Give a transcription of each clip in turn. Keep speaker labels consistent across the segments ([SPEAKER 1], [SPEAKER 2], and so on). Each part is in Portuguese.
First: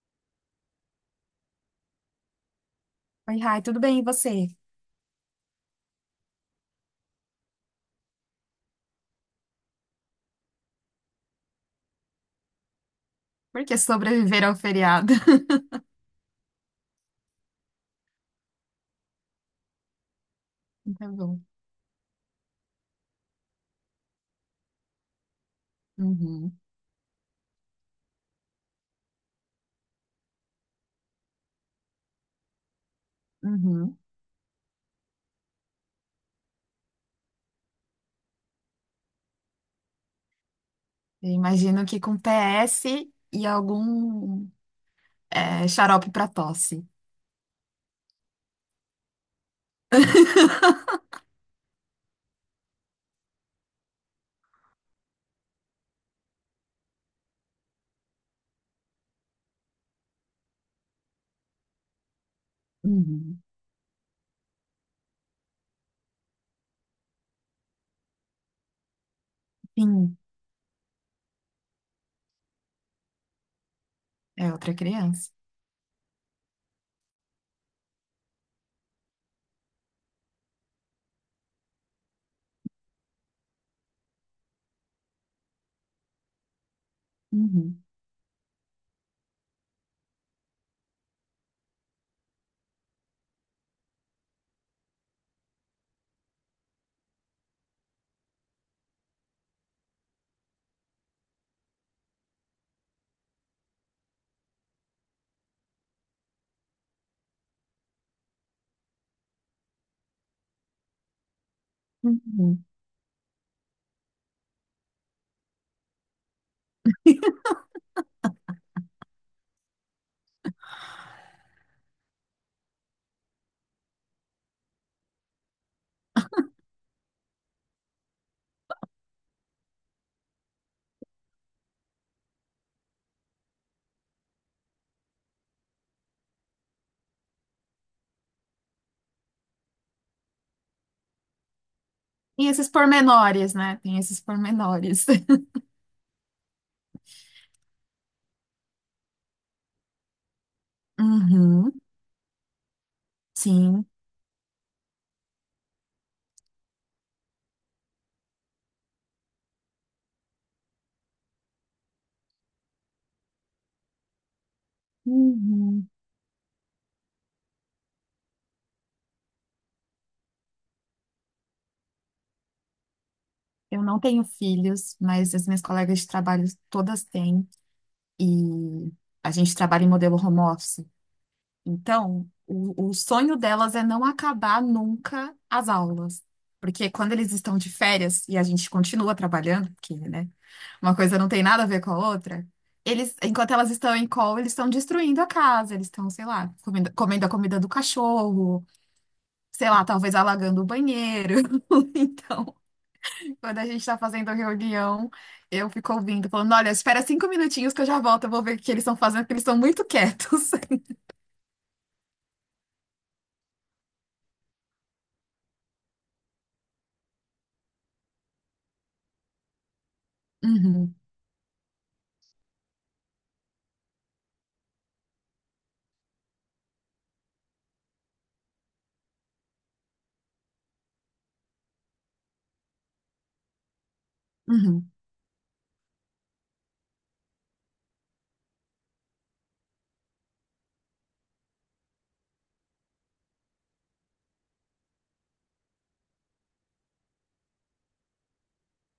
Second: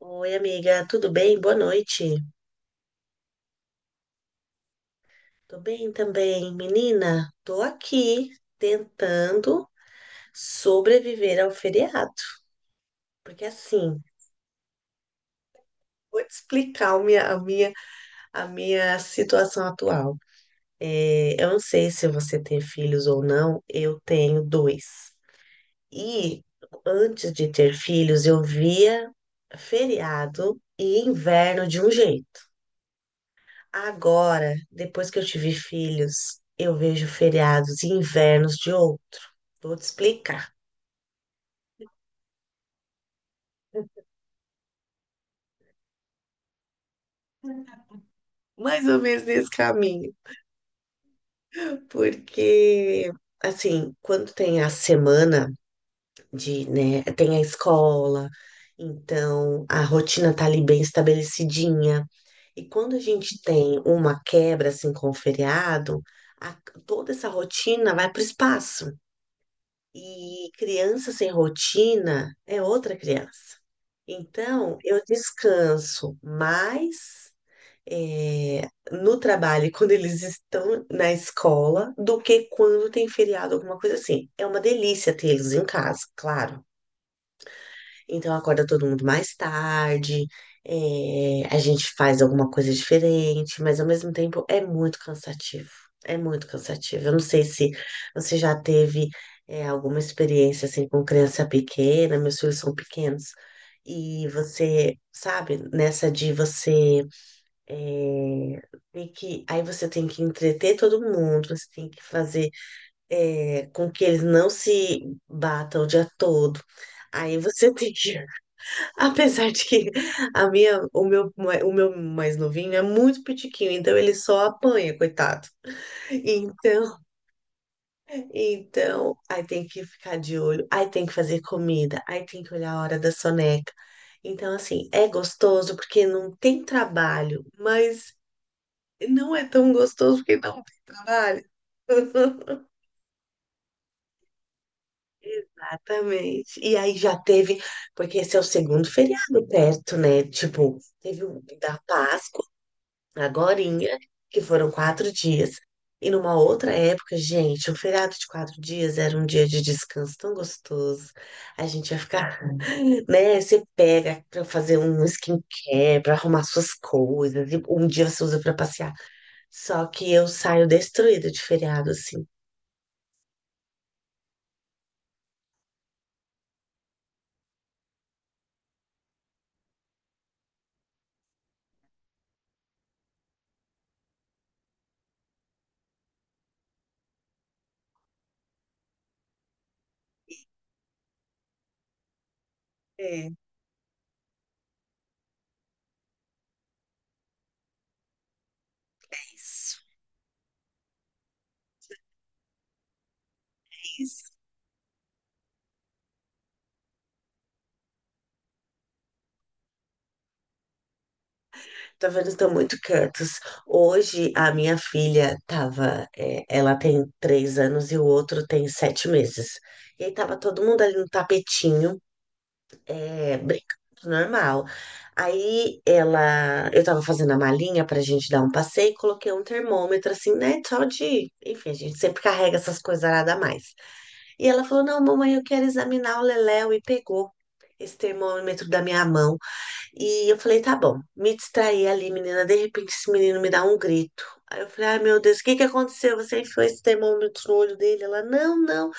[SPEAKER 1] Oi, amiga, tudo bem? Boa noite.
[SPEAKER 2] Oi, Rai, tudo bem? E você?
[SPEAKER 1] Tô bem também. Menina, tô aqui tentando sobreviver ao feriado, porque
[SPEAKER 2] Por que
[SPEAKER 1] assim,
[SPEAKER 2] sobreviver ao feriado?
[SPEAKER 1] vou te explicar a minha situação atual.
[SPEAKER 2] Tá bom.
[SPEAKER 1] Eu não sei se você tem filhos ou não, eu tenho dois. E
[SPEAKER 2] Uhum,
[SPEAKER 1] antes de ter filhos, eu via feriado e inverno de um jeito.
[SPEAKER 2] uhum.
[SPEAKER 1] Agora, depois que eu tive filhos, eu vejo feriados e invernos de outro. Vou te explicar.
[SPEAKER 2] Eu imagino que com PS e algum xarope para tosse.
[SPEAKER 1] Mais ou menos nesse caminho. Porque, assim, quando tem a semana de, né, tem a escola, então a rotina tá ali bem estabelecidinha. E quando a gente
[SPEAKER 2] Uhum.
[SPEAKER 1] tem uma quebra, assim, com o feriado, a- toda essa rotina vai pro espaço.
[SPEAKER 2] Sim,
[SPEAKER 1] E criança sem rotina é outra criança.
[SPEAKER 2] é outra
[SPEAKER 1] Então, eu
[SPEAKER 2] criança.
[SPEAKER 1] descanso mais eh, no trabalho e quando eles estão na escola do que quando tem feriado, alguma coisa assim. É uma delícia tê-los em casa, claro.
[SPEAKER 2] Uhum,
[SPEAKER 1] Então acorda todo mundo mais tarde, a gente faz alguma coisa diferente, mas ao mesmo tempo é muito cansativo. É muito cansativo. Eu não sei se você já teve, alguma experiência assim com criança pequena, meus filhos são pequenos, e você, sabe, nessa de você eh, tem que, aí você tem que entreter todo mundo, você tem que fazer
[SPEAKER 2] uhum.
[SPEAKER 1] com que eles não se batam o dia todo. Aí você tem que apesar de que a minha, o meu, mai- o meu mais novinho é muito pitiquinho, então ele só apanha, coitado. Então, então, aí tem que ficar de olho, aí tem que fazer comida, aí tem que olhar a hora da soneca. Então, assim, é gostoso porque não tem trabalho, mas não é tão gostoso porque não tem trabalho.
[SPEAKER 2] Tem esses pormenores, né? Tem esses pormenores.
[SPEAKER 1] Exatamente. E aí já teve, porque esse é o segundo feriado perto, né? Tipo, teve o
[SPEAKER 2] Uhum,
[SPEAKER 1] da Páscoa.
[SPEAKER 2] sim.
[SPEAKER 1] Agorinha, que foram 4 dias. E numa outra época, gente, um feriado de 4 dias era um dia de descanso tão gostoso. A gente ia ficar, né? Você pega pra fazer um
[SPEAKER 2] Uhum.
[SPEAKER 1] skincare, pra arrumar suas coisas, e um dia você usa pra passear. Só que eu saio destruída de feriado, assim.
[SPEAKER 2] Eu não tenho filhos, mas as minhas colegas de trabalho todas têm. E a gente trabalha em modelo home office. Então, o sonho delas é não acabar nunca as aulas. Porque quando eles estão de férias e a gente continua trabalhando, porque, né, uma coisa não tem nada a ver com a outra, eles,
[SPEAKER 1] É,
[SPEAKER 2] enquanto elas estão em call, eles estão destruindo a casa, eles estão, sei lá, comendo a comida do cachorro, sei
[SPEAKER 1] isso.
[SPEAKER 2] lá, talvez alagando o banheiro. Então, quando a gente está fazendo a reunião, eu fico ouvindo, falando, olha, espera 5 minutinhos que eu já volto, eu vou ver o que eles estão fazendo, porque eles estão muito quietos.
[SPEAKER 1] Tá vendo? Estão muito quietos. Hoje, a minha filha tava. É, ela tem 3 anos e o outro tem 7 meses. E aí tava todo mundo
[SPEAKER 2] Uhum,
[SPEAKER 1] ali no tapetinho, brincando, normal. Aí ela. Eu tava fazendo a malinha pra gente dar um passeio e coloquei um termômetro assim, né? Só de. Enfim, a gente sempre carrega essas coisas nada mais. E ela falou:
[SPEAKER 2] uhum.
[SPEAKER 1] Não, mamãe, eu quero examinar o Leléu. E pegou esse termômetro da minha mão. E eu falei, tá bom, me distraí ali, menina. De repente, esse menino me dá um grito. Aí eu falei, ai meu Deus, o que que aconteceu? Você enfiou esse termômetro no olho dele? Ela, não, não,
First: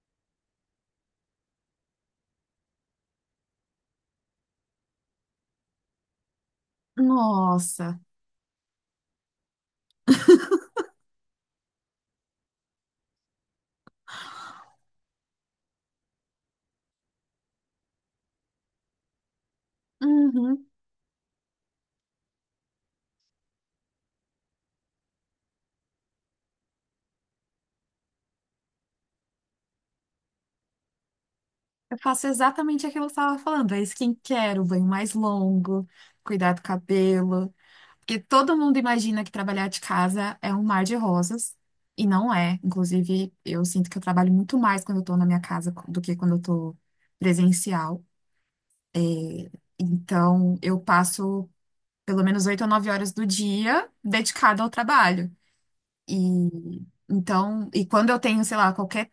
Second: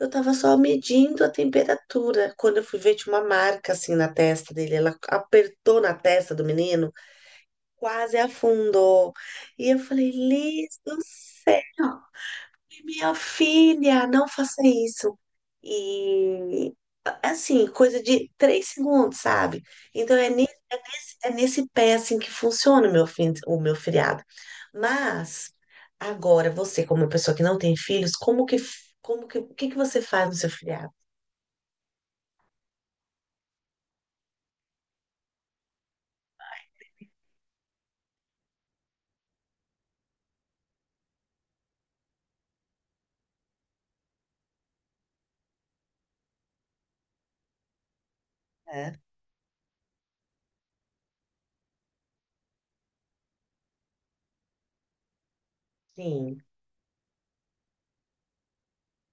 [SPEAKER 1] eu tava só medindo a temperatura. Quando eu fui ver, tinha uma marca assim na testa dele. Ela apertou na testa do menino,
[SPEAKER 2] Nossa.
[SPEAKER 1] quase afundou. E eu falei, Liz do céu, minha filha, não faça isso. E assim, coisa de 3 segundos, sabe? Então é
[SPEAKER 2] Uhum.
[SPEAKER 1] é nesse pé assim que funciona o meu feriado. Mas agora você, como uma pessoa que não tem filhos, como que o que que você faz no seu feriado?
[SPEAKER 2] Eu faço exatamente aquilo que eu estava falando. É skincare, o banho mais longo, cuidar do cabelo. Porque todo mundo imagina que trabalhar de casa é um mar de rosas. E não é. Inclusive, eu sinto que eu trabalho muito mais quando eu estou na minha casa do que quando eu estou presencial.
[SPEAKER 1] É,
[SPEAKER 2] Então, eu passo pelo menos 8 ou 9 horas do dia dedicada ao trabalho.
[SPEAKER 1] sim,
[SPEAKER 2] E então, e quando eu tenho, sei lá, qualquer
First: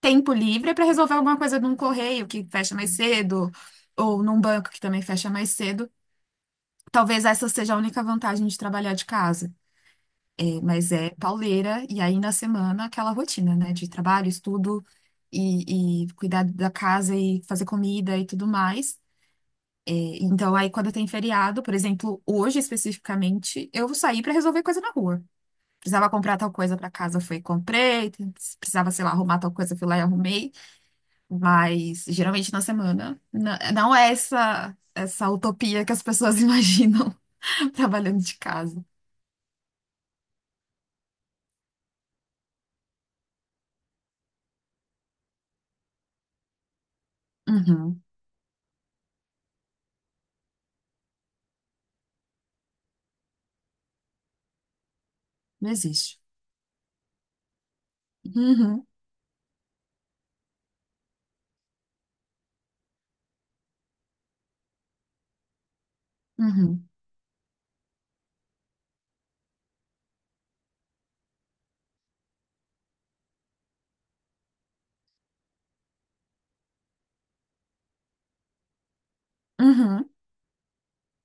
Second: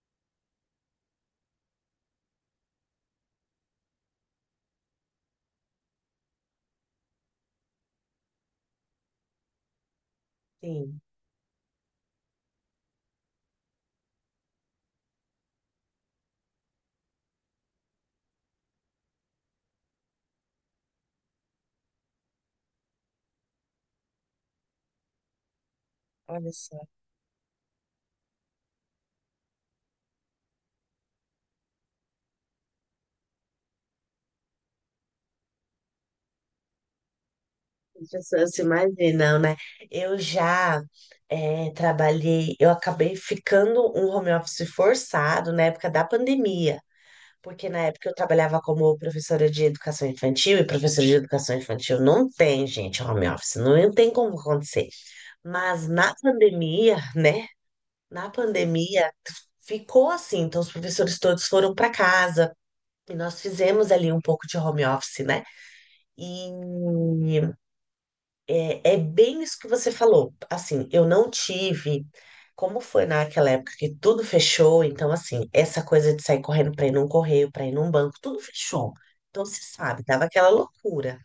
[SPEAKER 2] tempo livre para resolver alguma coisa num correio que fecha mais cedo, ou num banco que também fecha mais cedo. Talvez essa seja a única vantagem de trabalhar de casa. É, mas
[SPEAKER 1] sim.
[SPEAKER 2] é pauleira e aí na semana aquela rotina, né? De trabalho, estudo e cuidar da casa e fazer comida e tudo mais. É, então aí quando tem feriado, por exemplo, hoje especificamente, eu saí para resolver coisa na rua. Precisava comprar
[SPEAKER 1] Olha
[SPEAKER 2] tal coisa
[SPEAKER 1] só,
[SPEAKER 2] para casa, foi e comprei. Precisava, sei lá, arrumar tal coisa, fui lá e arrumei. Mas geralmente na semana. Não é essa utopia que as pessoas imaginam
[SPEAKER 1] as
[SPEAKER 2] trabalhando de
[SPEAKER 1] pessoas se
[SPEAKER 2] casa.
[SPEAKER 1] imaginam, né? Eu já trabalhei, eu acabei ficando um home office forçado na época da pandemia. Porque na
[SPEAKER 2] Uhum,
[SPEAKER 1] época eu trabalhava como professora de educação infantil, e professora de educação infantil não tem, gente, home office, não tem como acontecer.
[SPEAKER 2] não
[SPEAKER 1] Mas na
[SPEAKER 2] existe.
[SPEAKER 1] pandemia, né? Na
[SPEAKER 2] Uhum,
[SPEAKER 1] pandemia ficou assim, então os professores todos foram para casa e nós fizemos ali um pouco de home office, né? E
[SPEAKER 2] uhum,
[SPEAKER 1] é bem isso que você falou. Assim, eu não tive. Como foi naquela época que tudo fechou, então, assim, essa coisa de sair correndo para ir num correio, para ir num banco, tudo fechou. Então, se sabe,
[SPEAKER 2] uhum.
[SPEAKER 1] tava aquela loucura.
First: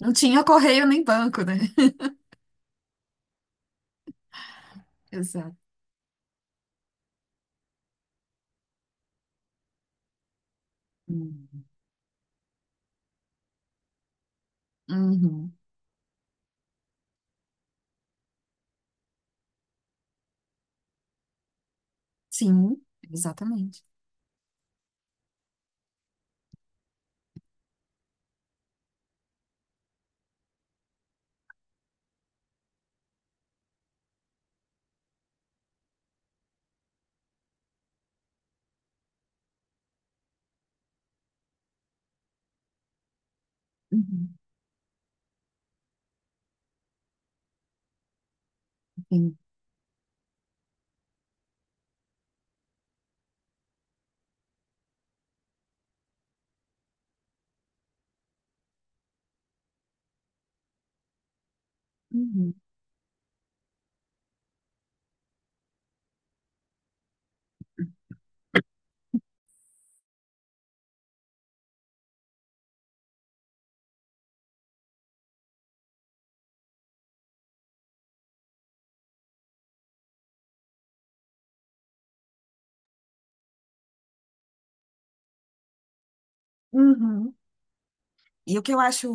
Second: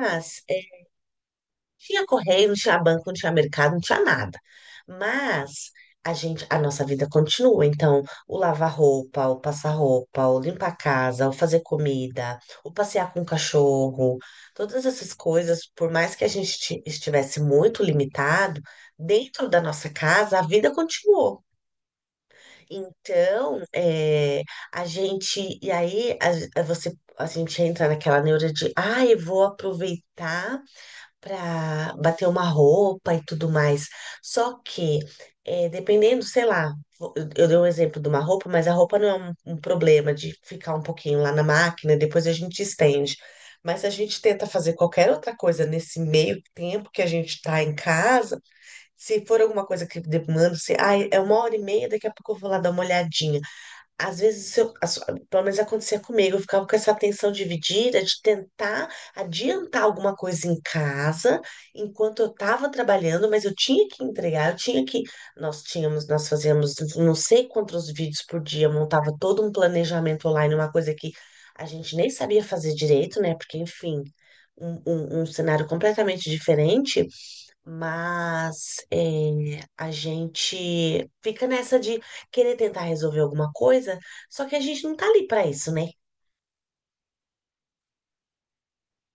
[SPEAKER 2] Não tinha correio nem banco, né?
[SPEAKER 1] tinha correio, não tinha banco, não tinha mercado, não tinha nada.
[SPEAKER 2] Exato.
[SPEAKER 1] Mas a gente, a nossa vida continua. Então, o lavar roupa, o passar roupa, o limpar a casa, o fazer
[SPEAKER 2] Uhum.
[SPEAKER 1] comida, o passear com o cachorro, todas essas
[SPEAKER 2] Uhum.
[SPEAKER 1] coisas, por mais que a gente estivesse muito limitado, dentro da nossa casa, a vida continuou.
[SPEAKER 2] Sim,
[SPEAKER 1] Então,
[SPEAKER 2] exatamente.
[SPEAKER 1] é, a gente, e aí a gente entra naquela neura de, ah, eu vou aproveitar para bater uma roupa e tudo mais. Só que, dependendo, sei lá, eu dei um exemplo de uma roupa, mas a roupa não é um problema de ficar um pouquinho lá na máquina, depois a gente estende. Mas se a gente
[SPEAKER 2] Uhum.
[SPEAKER 1] tenta fazer qualquer outra coisa nesse meio tempo que a gente está em casa, se
[SPEAKER 2] Sim.
[SPEAKER 1] for alguma coisa que demanda, se, ai, é 1h30, daqui a pouco eu vou lá dar uma olhadinha. Às vezes, pelo menos acontecia comigo, eu ficava com essa tensão dividida de tentar adiantar alguma coisa em casa enquanto eu
[SPEAKER 2] Uhum.
[SPEAKER 1] estava trabalhando, mas eu tinha que entregar, eu tinha que. Nós tínhamos, nós fazíamos não sei quantos vídeos por dia, eu montava todo um planejamento online, uma coisa que a gente nem sabia fazer direito, né? Porque, enfim, um cenário completamente diferente. Mas é, a gente fica nessa de querer tentar resolver alguma coisa, só que a gente não tá ali para isso, né?
[SPEAKER 2] Uhum. E o que eu acho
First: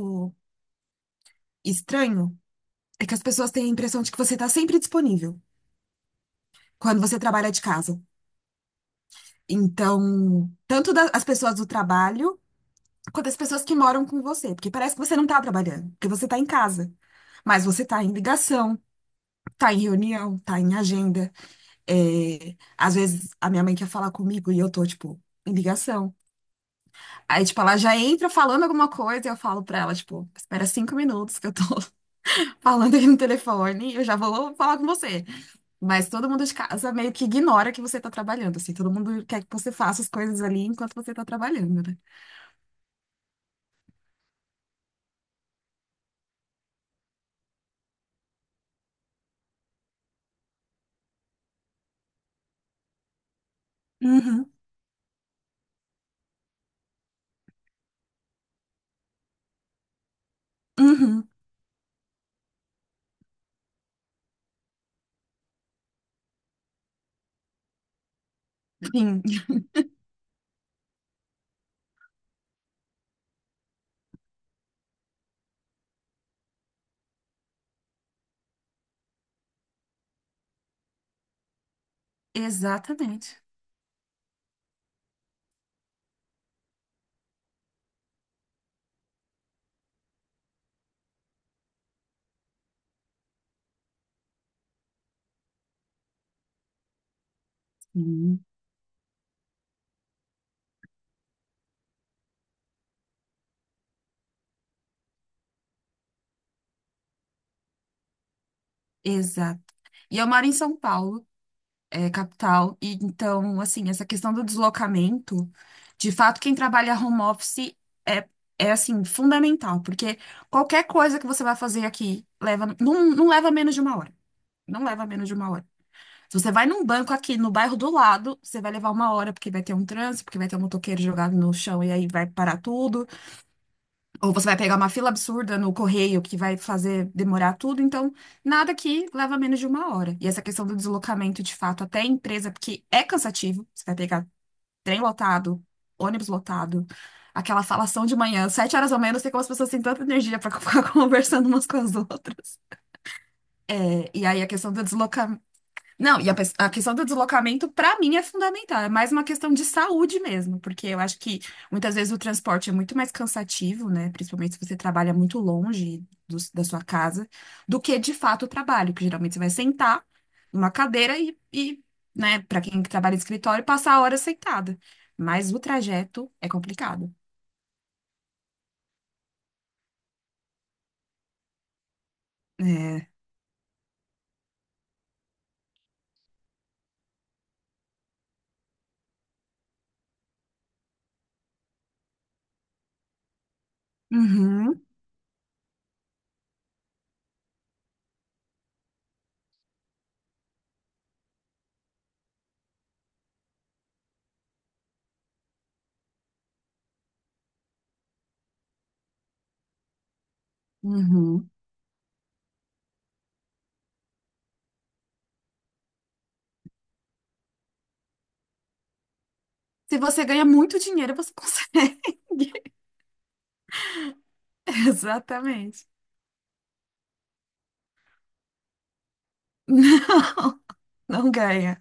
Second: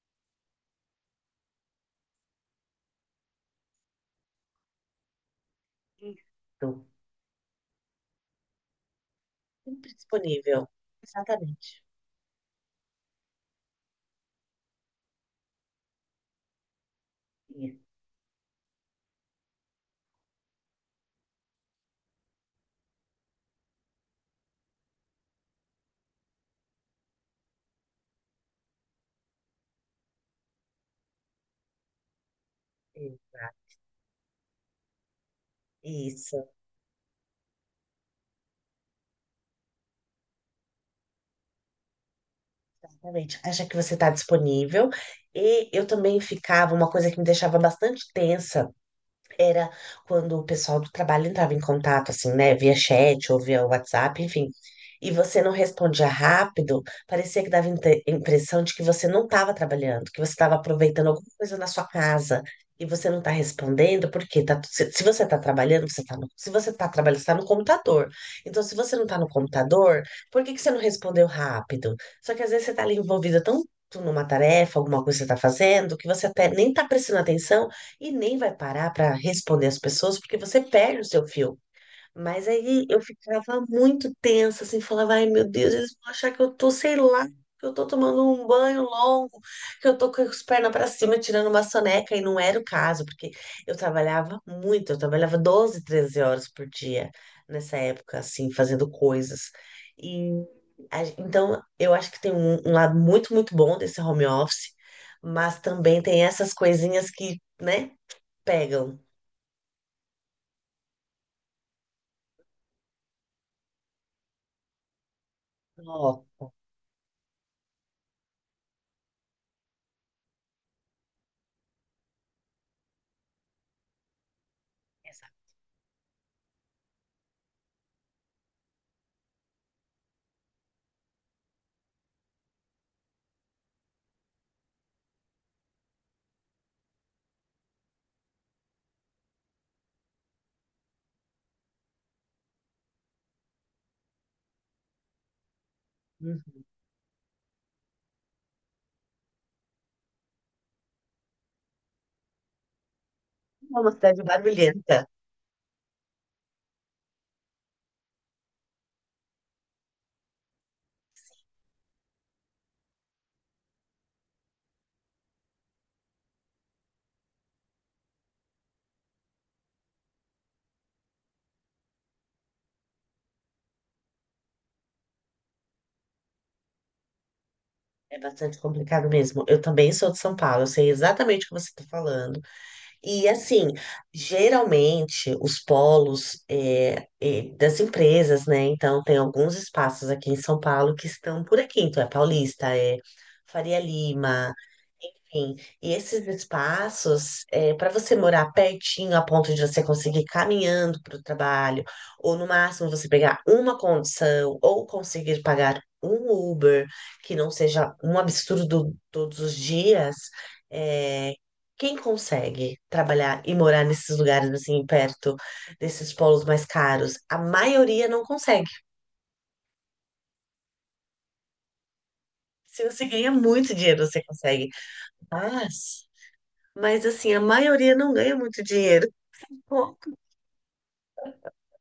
[SPEAKER 2] estranho é que as pessoas têm a impressão de que você está sempre disponível
[SPEAKER 1] Então,
[SPEAKER 2] quando você trabalha de casa.
[SPEAKER 1] sempre
[SPEAKER 2] Então,
[SPEAKER 1] disponível.
[SPEAKER 2] tanto as pessoas do
[SPEAKER 1] Exatamente.
[SPEAKER 2] trabalho quanto as pessoas que moram com você, porque parece que você não está trabalhando, porque você está em casa. Mas
[SPEAKER 1] Isso,
[SPEAKER 2] você está em ligação, tá em reunião, tá em agenda. É, às vezes a minha mãe quer falar comigo e eu tô, tipo, em ligação. Aí, tipo, ela já entra falando alguma coisa e eu falo pra ela, tipo, espera 5 minutos que eu tô falando aqui no
[SPEAKER 1] exa-
[SPEAKER 2] telefone e eu já vou falar com você. Mas todo mundo
[SPEAKER 1] isso,
[SPEAKER 2] de casa meio que ignora que você tá trabalhando, assim, todo mundo quer que você faça as coisas ali enquanto você tá trabalhando, né?
[SPEAKER 1] exatamente. Acha que você está disponível. E eu também ficava, uma coisa que me deixava bastante tensa. Era quando o pessoal do trabalho entrava em contato, assim, né, via chat ou via WhatsApp, enfim,
[SPEAKER 2] Uhum,
[SPEAKER 1] e você não respondia rápido, parecia que dava impressão de que você não estava trabalhando, que você estava aproveitando alguma
[SPEAKER 2] uhum,
[SPEAKER 1] coisa na sua casa e você não está respondendo, porque tá, se você está trabalhando, você tá no, se você está trabalhando, você está no computador. Então, se você não está
[SPEAKER 2] sim.
[SPEAKER 1] no computador, por que que você não respondeu rápido? Só que às vezes você está ali envolvida tanto numa tarefa, alguma coisa que você está fazendo, que você até nem está prestando atenção. E nem vai parar para responder as pessoas, porque você perde o seu fio. Mas aí eu
[SPEAKER 2] Exatamente.
[SPEAKER 1] ficava muito tensa, assim, falava, ai meu Deus, eles vão achar que eu tô, sei lá, que eu tô tomando um banho longo, que eu tô com as pernas para cima, tirando uma soneca, e não era o caso, porque eu trabalhava muito, eu trabalhava 12, 13 horas por dia nessa época,
[SPEAKER 2] Uhum.
[SPEAKER 1] assim, fazendo coisas. E então eu acho que tem um, um lado muito, muito bom desse home office, mas também tem essas coisinhas que, né? Pegam.
[SPEAKER 2] Exato. E eu moro em São Paulo, capital, e então, assim, essa questão do deslocamento, de
[SPEAKER 1] Ó,
[SPEAKER 2] fato, quem trabalha home office é, é assim, fundamental, porque qualquer coisa que você vai fazer aqui leva, não, não leva menos de uma hora. Não leva menos
[SPEAKER 1] essa-
[SPEAKER 2] de uma hora. Se você vai num banco aqui no bairro do lado, você vai levar uma hora, porque vai ter um trânsito, porque vai ter um motoqueiro jogado no chão e aí vai parar tudo. Ou você vai pegar uma fila absurda no correio que vai fazer demorar tudo, então nada que leva menos de uma hora. E essa questão do deslocamento de fato até a empresa, porque é cansativo, você vai pegar trem lotado, ônibus
[SPEAKER 1] Uhum.
[SPEAKER 2] lotado, aquela falação de manhã, 7 horas ou menos, não sei como as pessoas têm tanta energia para ficar conversando umas com as outras.
[SPEAKER 1] É uma
[SPEAKER 2] É,
[SPEAKER 1] cidade
[SPEAKER 2] e aí a questão do
[SPEAKER 1] barulhenta.
[SPEAKER 2] deslocamento. Não, e a questão do deslocamento, para mim, é fundamental. É mais uma questão de saúde mesmo, porque eu acho que muitas vezes o transporte é muito mais cansativo, né? Principalmente se você trabalha muito longe da sua casa, do que de fato o trabalho, que geralmente você vai sentar numa cadeira e, né, para quem trabalha em escritório, passar a hora sentada. Mas o trajeto é complicado.
[SPEAKER 1] É bastante complicado mesmo. Eu também sou de São Paulo, eu sei exatamente o que você está falando.
[SPEAKER 2] É.
[SPEAKER 1] E assim, geralmente os polos das empresas, né? Então tem alguns espaços aqui em São Paulo que estão por aqui. Então é Paulista, é Faria Lima,
[SPEAKER 2] Uhum,
[SPEAKER 1] enfim, e esses espaços, para você morar pertinho a ponto de você conseguir ir caminhando para o trabalho, ou no máximo você pegar uma condição, ou conseguir pagar um Uber, que não seja um absurdo todos os dias, é,
[SPEAKER 2] uhum.
[SPEAKER 1] quem consegue trabalhar e morar nesses lugares assim, perto desses polos mais caros? A maioria não consegue.
[SPEAKER 2] Se você ganha muito dinheiro, você consegue.
[SPEAKER 1] Se você ganha muito dinheiro, você consegue.
[SPEAKER 2] Exatamente.
[SPEAKER 1] Mas, mas assim, a maioria não ganha muito dinheiro. Como que
[SPEAKER 2] Não ganha.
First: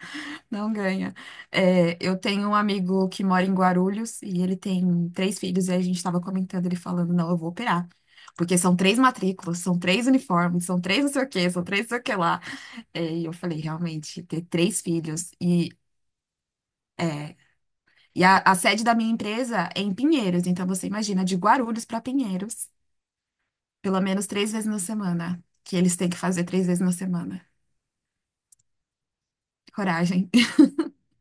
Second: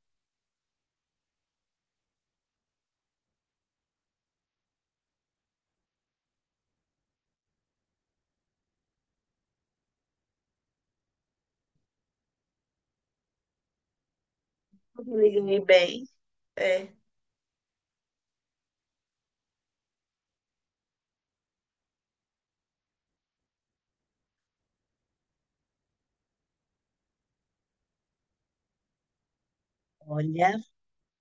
[SPEAKER 2] Não ganha. É, eu tenho um amigo que mora em Guarulhos e ele tem três filhos, e a gente estava comentando, ele falando, não, eu vou operar. Porque são três matrículas, são três uniformes, são três não sei o quê, são três não sei o que lá. É, e eu falei, realmente, ter três
[SPEAKER 1] eu me
[SPEAKER 2] filhos
[SPEAKER 1] liguei
[SPEAKER 2] e.
[SPEAKER 1] bem? É.
[SPEAKER 2] É, e a sede da minha empresa é em Pinheiros, então você imagina, de Guarulhos para Pinheiros, pelo menos três vezes na semana, que eles têm que fazer três vezes na semana. Coragem.
[SPEAKER 1] Olha,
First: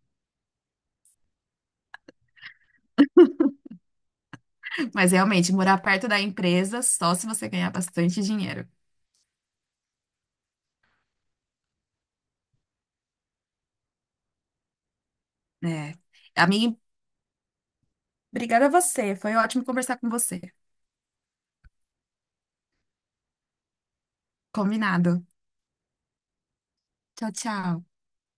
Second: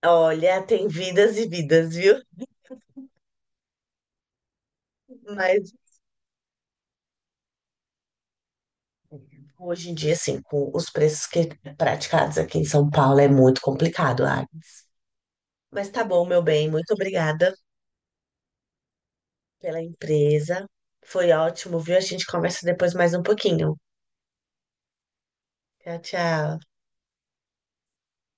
[SPEAKER 1] olha, tem vidas e vidas, viu?
[SPEAKER 2] Mas realmente,
[SPEAKER 1] Mas
[SPEAKER 2] morar perto da empresa só se você ganhar bastante dinheiro.
[SPEAKER 1] hoje em dia, assim, com os preços que praticados aqui em São Paulo é muito complicado, Agnes. Mas
[SPEAKER 2] É.
[SPEAKER 1] tá bom, meu bem,
[SPEAKER 2] Amiga,
[SPEAKER 1] muito obrigada
[SPEAKER 2] obrigada a você. Foi ótimo
[SPEAKER 1] pela
[SPEAKER 2] conversar com você.
[SPEAKER 1] empresa. Foi ótimo, viu? A gente conversa depois mais um pouquinho.
[SPEAKER 2] Combinado.
[SPEAKER 1] Tchau, tchau.
[SPEAKER 2] Tchau, tchau.